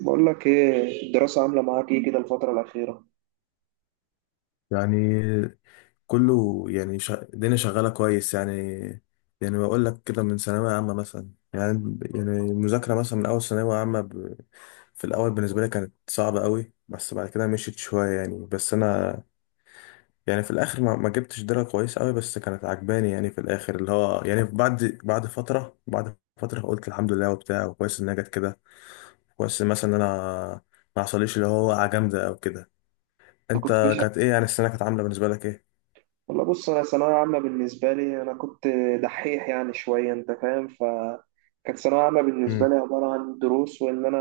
بقول لك ايه الدراسة عاملة معاك ايه كده الفترة الأخيرة؟ يعني كله يعني الدنيا شغالة كويس يعني بقول لك كده من ثانوية عامة مثلا يعني المذاكرة مثلا من أول ثانوية عامة في الأول بالنسبة لي كانت صعبة قوي، بس بعد كده مشيت شوية يعني. بس أنا يعني في الآخر ما جبتش درجة كويس قوي، بس كانت عجباني يعني في الآخر اللي هو يعني بعد فترة قلت الحمد لله وبتاع، وكويس إنها جت كده. كويس مثلا إن أنا ما حصليش اللي هو وقعة جامدة أو كده. أنت كنت أنت مش، كانت إيه يعني السنة كانت عاملة بالنسبة لك إيه؟ والله بص، أنا ثانوية عامة بالنسبة لي أنا كنت دحيح يعني شوية، أنت فاهم. فكانت ثانوية عامة بالنسبة لي عبارة عن دروس، وإن أنا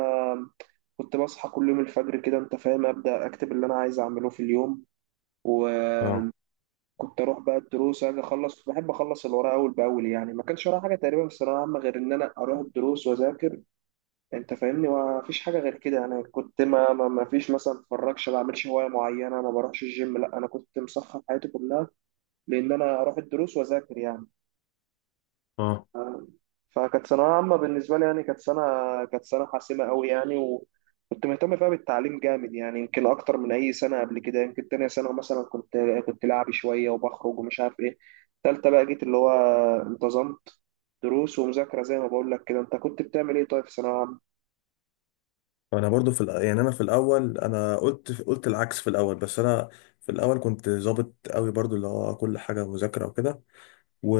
كنت بصحى كل يوم الفجر كده، أنت فاهم، أبدأ أكتب اللي أنا عايز أعمله في اليوم، امم. وكنت أروح بقى الدروس، أجي أخلص، بحب أخلص الوراء أول بأول. يعني ما كانش ورايا حاجة تقريبا في الثانوية عامة غير إن أنا أروح الدروس وأذاكر. انت فاهمني، ما فيش حاجه غير كده. انا كنت ما فيش مثلا اتفرجش، ما بعملش هوايه معينه، ما بروحش الجيم، لا، انا كنت مسخر حياتي كلها لان انا اروح الدروس واذاكر يعني. اه، ف- فكانت ثانويه عامه بالنسبه لي يعني كانت سنه حاسمه قوي يعني، وكنت مهتم فيها بالتعليم جامد يعني، يمكن اكتر من اي سنه قبل كده. يمكن تانية سنه مثلا كنت لعبي شويه وبخرج ومش عارف ايه. تالتة بقى جيت اللي هو انتظمت، دروس ومذاكره. زي ما بقول لك كده، انت كنت بتعمل ايه طيب في ثانويه عامه؟ انا برضو في يعني انا في الاول انا قلت العكس في الاول، بس انا في الاول كنت ظابط قوي برضو اللي هو كل حاجه مذاكره وكده. و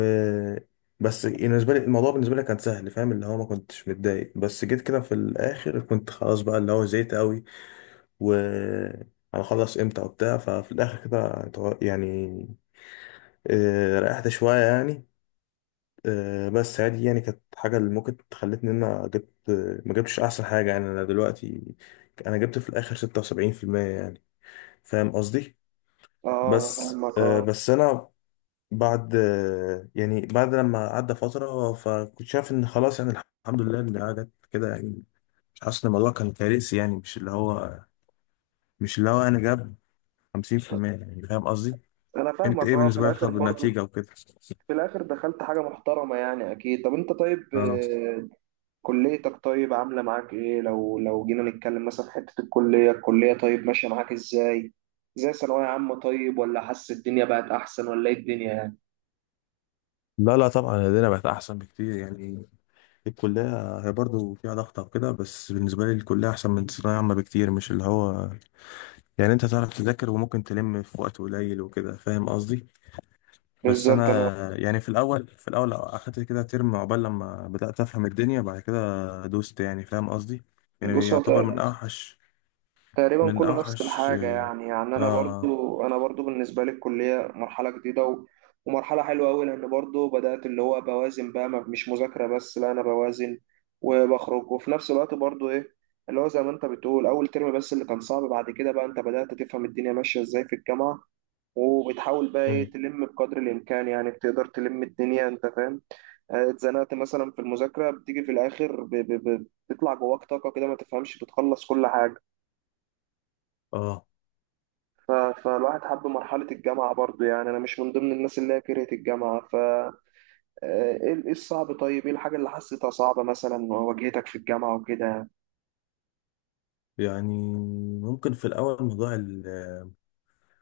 بس بالنسبه لي الموضوع بالنسبه لي كان سهل، فاهم اللي هو ما كنتش متضايق، بس جيت كده في الاخر كنت خلاص بقى اللي هو زيت قوي و هنخلص امتى وبتاع. ففي الاخر كده يعني آه، ريحت شويه يعني. آه، بس عادي يعني كانت حاجة اللي ممكن خلتني إن أنا جبت، ما جبتش أحسن حاجة يعني. أنا دلوقتي أنا جبت في الآخر 76% يعني، فاهم قصدي. اه انا بس فاهمك آه، اه. بس أنا بعد آه، يعني بعد لما عدى فترة، فكنت شايف إن خلاص يعني الحمد لله إن قعدت كده يعني. مش حاسس إن الموضوع كان كارثي يعني، مش اللي هو أنا جاب 50% يعني، فاهم قصدي. انا أنت فاهمك إيه اه، في بالنسبة لك الاخر طب برضو النتيجة وكده؟ في الاخر دخلت حاجه محترمه يعني، اكيد. طب انت طيب، آه. آه، كليتك طيب عامله معاك ايه؟ لو لو جينا نتكلم مثلا في حته الكليه، الكليه طيب ماشيه معاك ازاي؟ زي ثانويه عامه طيب، ولا حاسس الدنيا بقت احسن، ولا ايه الدنيا يعني؟ لا، لا، طبعا لدينا بقت احسن بكتير يعني. الكلية هي برضه فيها ضغط أو كده، بس بالنسبة لي الكلية أحسن من ثانوية عامة بكتير، مش اللي هو يعني أنت تعرف تذاكر وممكن تلم في وقت قليل وكده، فاهم قصدي. بس بالظبط انا. أنا يعني في الأول أخدت كده ترم عقبال لما بدأت أفهم الدنيا، بعد كده دوست يعني، فاهم قصدي. يعني بص، هو يعتبر من أوحش تقريبا من كله نفس أوحش الحاجة آه. يعني. يعني أنا آه. برضو أنا برضو بالنسبة لي الكلية مرحلة جديدة و... ومرحلة حلوة أوي، لأن برضو بدأت اللي هو بوازن بقى، مش مذاكرة بس لا، أنا بوازن وبخرج، وفي نفس الوقت برضو إيه، اللي هو زي ما أنت بتقول، أول ترم بس اللي كان صعب. بعد كده بقى أنت بدأت تفهم الدنيا ماشية إزاي في الجامعة، وبتحاول بقى إيه، مم. تلم بقدر الإمكان يعني، بتقدر تلم الدنيا أنت فاهم. آه، اتزنقت مثلا في المذاكرة، بتيجي في الآخر بيطلع جواك طاقة كده ما تفهمش، بتخلص كل حاجة. آه. فالواحد حب مرحلة الجامعة برضو يعني، أنا مش من ضمن الناس اللي هي كرهت الجامعة. ف آه، إيه إيه الصعب طيب؟ إيه الحاجة اللي حسيتها صعبة مثلا واجهتك في الجامعة وكده؟ يعني ممكن في الأول موضوع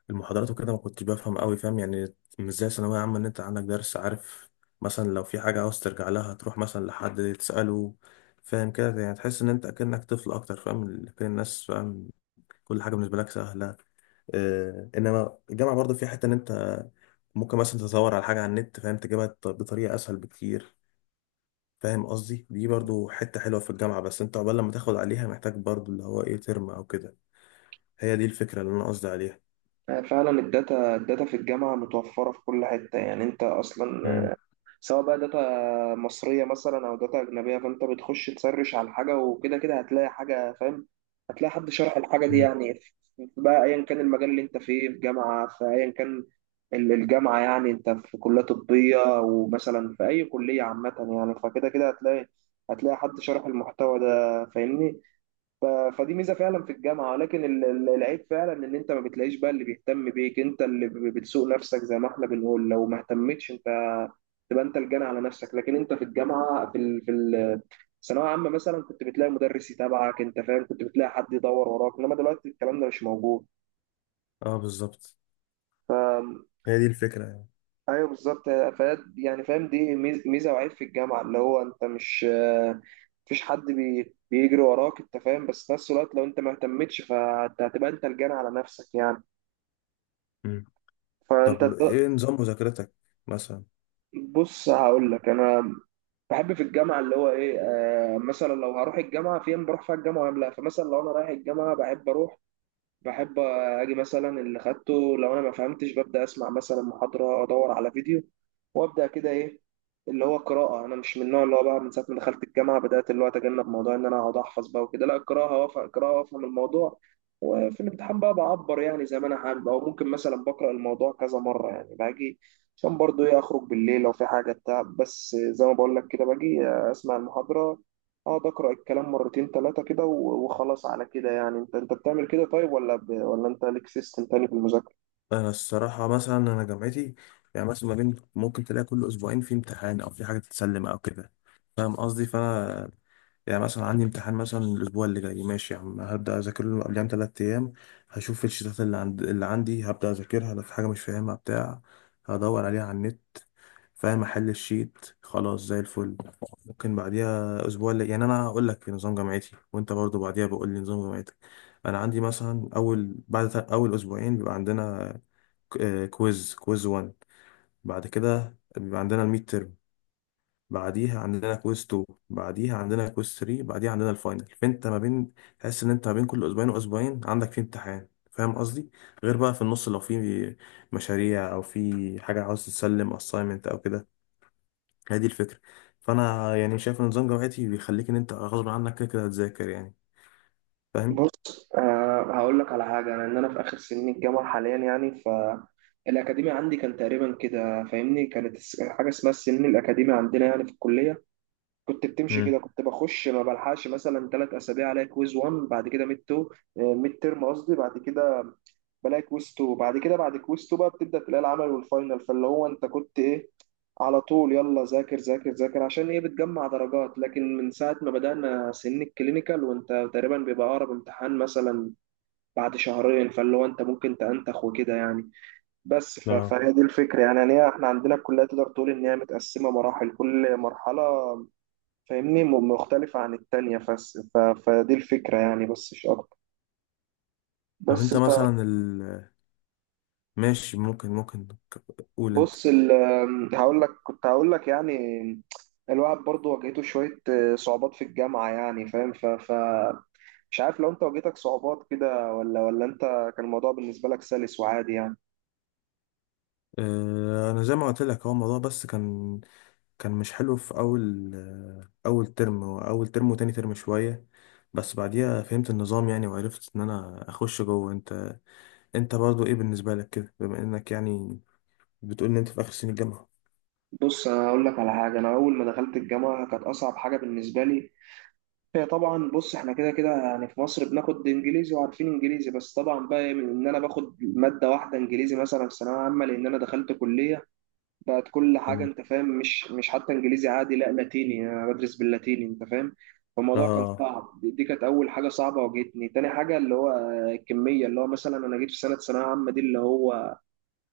المحاضرات وكده ما كنتش بفهم قوي، فاهم يعني مش زي ثانوية عامة ان انت عندك درس عارف، مثلا لو في حاجة عاوز ترجع لها تروح مثلا لحد تسأله. فاهم كده يعني تحس ان انت اكنك طفل اكتر، فاهم كل الناس فاهم، كل حاجة بالنسبة لك سهلة. آه انما الجامعة برضو في حتة ان انت ممكن مثلا تدور على حاجة على النت، فاهم تجيبها بطريقة اسهل بكتير، فاهم قصدي. دي برضو حتة حلوة في الجامعة، بس انت عقبال لما تاخد عليها محتاج برضو اللي هو ايه ترم او كده. هي دي الفكرة اللي انا قصدي عليها. يعني فعلا الداتا في الجامعة متوفرة في كل حتة يعني، أنت أصلا امم. سواء بقى داتا مصرية مثلا أو داتا أجنبية، فأنت بتخش تسرش على حاجة، وكده كده هتلاقي حاجة، فاهم؟ هتلاقي حد شرح الحاجة دي امم. يعني بقى، أيا كان المجال اللي أنت فيه في جامعة، في أيا كان الجامعة، يعني أنت في كلية طبية ومثلا في أي كلية عامة يعني، فكده كده هتلاقي، هتلاقي حد شرح المحتوى ده، فاهمني؟ ف- فدي ميزه فعلا في الجامعه. لكن العيب فعلا ان انت ما بتلاقيش بقى اللي بيهتم بيك، انت اللي بتسوق نفسك زي ما احنا بنقول. لو ما اهتمتش انت، تبقى انت الجنى على نفسك. لكن انت في الجامعه الثانويه عامه مثلا كنت بتلاقي مدرس يتابعك، انت فاهم، كنت بتلاقي حد يدور وراك، انما دلوقتي الكلام ده مش موجود. اه، بالظبط، هي دي الفكرة يعني. ايوه بالظبط. يعني فاهم، دي ميزه وعيب في الجامعه، اللي هو انت مش آه، مفيش حد بيجري وراك انت فاهم، بس في نفس الوقت لو انت ما اهتمتش فانت هتبقى انت الجان على نفسك يعني. مم. فانت طب ايه نظام مذاكرتك مثلا؟ بص، هقول لك انا بحب في الجامعه اللي هو ايه، آه مثلا لو هروح الجامعه، في ايام بروح فيها الجامعه ولا لا. فمثلا لو انا رايح الجامعه بحب اروح، بحب اجي مثلا اللي خدته، لو انا ما فهمتش ببدا اسمع مثلا محاضره، ادور على فيديو، وابدا كده ايه، اللي هو قراءه. انا مش من النوع اللي هو بقى، من ساعه ما دخلت الجامعه بدات اللي هو اتجنب موضوع ان انا اقعد احفظ بقى وكده، لا، القراءه وافهم، قراءه وافهم الموضوع، وفي الامتحان بقى بعبر يعني زي ما انا حابب. او ممكن مثلا بقرا الموضوع كذا مره يعني، باجي عشان برضو ايه اخرج بالليل لو في حاجه بتاع، بس زي ما بقول لك كده، باجي اسمع المحاضره، اقعد اقرا الكلام مرتين ثلاثه كده، وخلاص على كده يعني. انت انت بتعمل كده طيب ولا ولا انت ليك سيستم تاني في المذاكره؟ انا الصراحة مثلا انا جامعتي يعني مثلا ما بين ممكن تلاقي كل اسبوعين في امتحان او في حاجة تتسلم او كده، فاهم قصدي. فانا يعني مثلا عندي امتحان مثلا الاسبوع اللي جاي، ماشي يا عم هبدا اذاكر له قبلها بـ3 ايام، هشوف الشتات اللي عندي، هبدا اذاكرها لو في حاجه مش فاهمها بتاع، هدور عليها على النت، فاهم احل الشيت خلاص زي الفل. ممكن بعديها اسبوع اللي يعني، انا هقول لك نظام جامعتي وانت برضو بعديها بقول لي نظام جامعتك. انا عندي مثلا اول بعد اول اسبوعين بيبقى عندنا كويز 1، بعد كده بيبقى عندنا الميد ترم، بعديها عندنا كويز 2، بعديها عندنا كويز 3، بعديها عندنا الفاينل. فانت ما بين تحس ان انت ما بين كل اسبوعين واسبوعين عندك في امتحان، فاهم قصدي. غير بقى في النص لو في مشاريع او في حاجه عاوز تسلم اساينمنت او كده. هي دي الفكره. فانا يعني شايف ان نظام جامعتي بيخليك ان انت غصب عنك كده كده هتذاكر يعني، فاهم. بص آه، هقول لك على حاجه. انا ان انا في اخر سنين الجامعه حاليا يعني، ف الاكاديمي عندي كان تقريبا كده، فاهمني، كانت حاجه اسمها السنين الاكاديمي عندنا يعني في الكليه. كنت بتمشي امم. كده، كنت بخش ما بلحقش مثلا ثلاث اسابيع، الاقي كويز 1، بعد كده ميد 2، ميد ترم قصدي، بعد كده بلاقي كويز 2، بعد كده بعد كويز 2 بقى بتبدا تلاقي العمل والفاينل. فاللي هو انت كنت ايه، على طول يلا ذاكر ذاكر ذاكر عشان ايه بتجمع درجات. لكن من ساعه ما بدانا سن الكلينيكال وانت تقريبا بيبقى اقرب امتحان مثلا بعد شهرين، فاللي هو انت ممكن تنتخ وكده يعني. بس اه، فهي دي الفكره يعني، يعني إيه؟ احنا عندنا الكليه تقدر تقول ان هي متقسمه مراحل، كل مرحله فاهمني مختلفة عن التانية. فدي الفكرة يعني، بس مش أكتر. طب بس، انت مثلا ماشي؟ ممكن قول انت. فبص هقول لك، كنت هقول لك يعني، الواحد برضو واجهته شوية صعوبات في الجامعة يعني، فاهم، مش عارف لو انت واجهتك صعوبات كده ولا انت كان الموضوع بالنسبة لك سلس وعادي يعني؟ اه، انا زي ما قلت لك هو الموضوع بس كان مش حلو في أول ترم وتاني ترم شوية، بس بعديها فهمت النظام يعني، وعرفت إن أنا أخش جوه. أنت برضه إيه بالنسبة لك كده بما إنك يعني بتقول إن أنت في آخر سنة الجامعة؟ بص انا اقول لك على حاجة، انا اول ما دخلت الجامعة كانت اصعب حاجة بالنسبة لي هي، طبعا بص احنا كده كده يعني في مصر بناخد انجليزي، وعارفين انجليزي، بس طبعا بقى من ان انا باخد ماده واحده انجليزي مثلا في ثانويه عامه، لان انا دخلت كليه بقت كل حاجه، مم. انت فاهم، مش مش حتى انجليزي عادي، لا، لاتيني، انا بدرس باللاتيني انت فاهم. فالموضوع كان آه صعب، دي كانت اول حاجه صعبه واجهتني. تاني حاجه اللي هو الكميه، اللي هو مثلا انا جيت في سنه ثانويه عامه دي اللي هو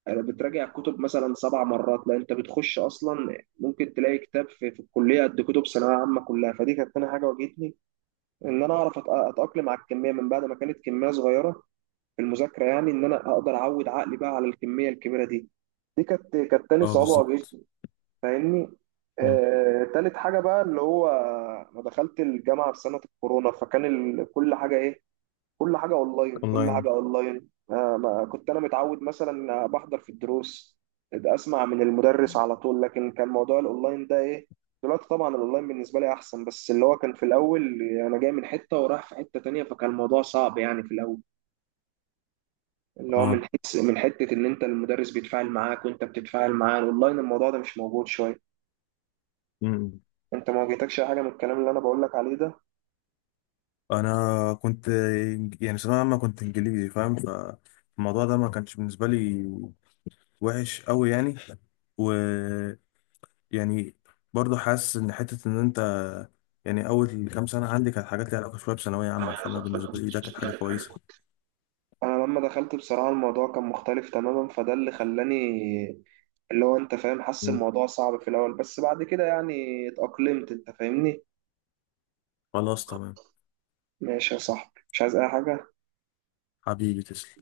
بتراجع الكتب مثلا سبع مرات، لا، انت بتخش اصلا ممكن تلاقي كتاب في، في الكليه قد كتب ثانويه عامه كلها. فدي كانت تاني حاجه واجهتني، ان انا اعرف اتاقلم على الكميه من بعد ما كانت كميه صغيره في المذاكره، يعني ان انا اقدر اعود عقلي بقى على الكميه الكبيره دي. دي كانت تاني آه صعوبه بالظبط. واجهتني، فاهمني. مم. آه، تالت حاجه بقى اللي هو انا دخلت الجامعه في سنه الكورونا، فكان كل حاجه ايه، كل أونلاين. حاجة أونلاين. آه، ما كنت أنا متعود، مثلا بحضر في الدروس ده أسمع من المدرس على طول، لكن كان موضوع الأونلاين ده إيه، دلوقتي طبعا الأونلاين بالنسبة لي أحسن، بس اللي هو كان في الأول أنا جاي من حتة ورايح في حتة تانية، فكان الموضوع صعب يعني في الأول، اللي هو من آه. حس من حتة إن أنت المدرس بيتفاعل معاك وأنت بتتفاعل معاه، الأونلاين الموضوع ده مش موجود شوية. مم. أنت ما واجهتكش أي حاجة من الكلام اللي أنا بقول لك عليه ده؟ أنا كنت يعني ثانوية عامة كنت إنجليزي، فاهم فالموضوع ده ما كانش بالنسبة لي وحش أوي يعني. يعني برضه حاسس ان حته ان انت يعني اول كام سنه عندي كانت حاجات ليها علاقه شويه بثانويه عامه، فانا بالنسبه لي ده كانت حاجه كويسه. انا لما دخلت بصراحه الموضوع كان مختلف تماما، فده اللي خلاني اللي هو انت فاهم حاسس مم. الموضوع صعب في الاول، بس بعد كده يعني اتأقلمت انت فاهمني. خلاص، تمام. ماشي يا صاحبي، مش عايز اي حاجة. حبيبي تسلم.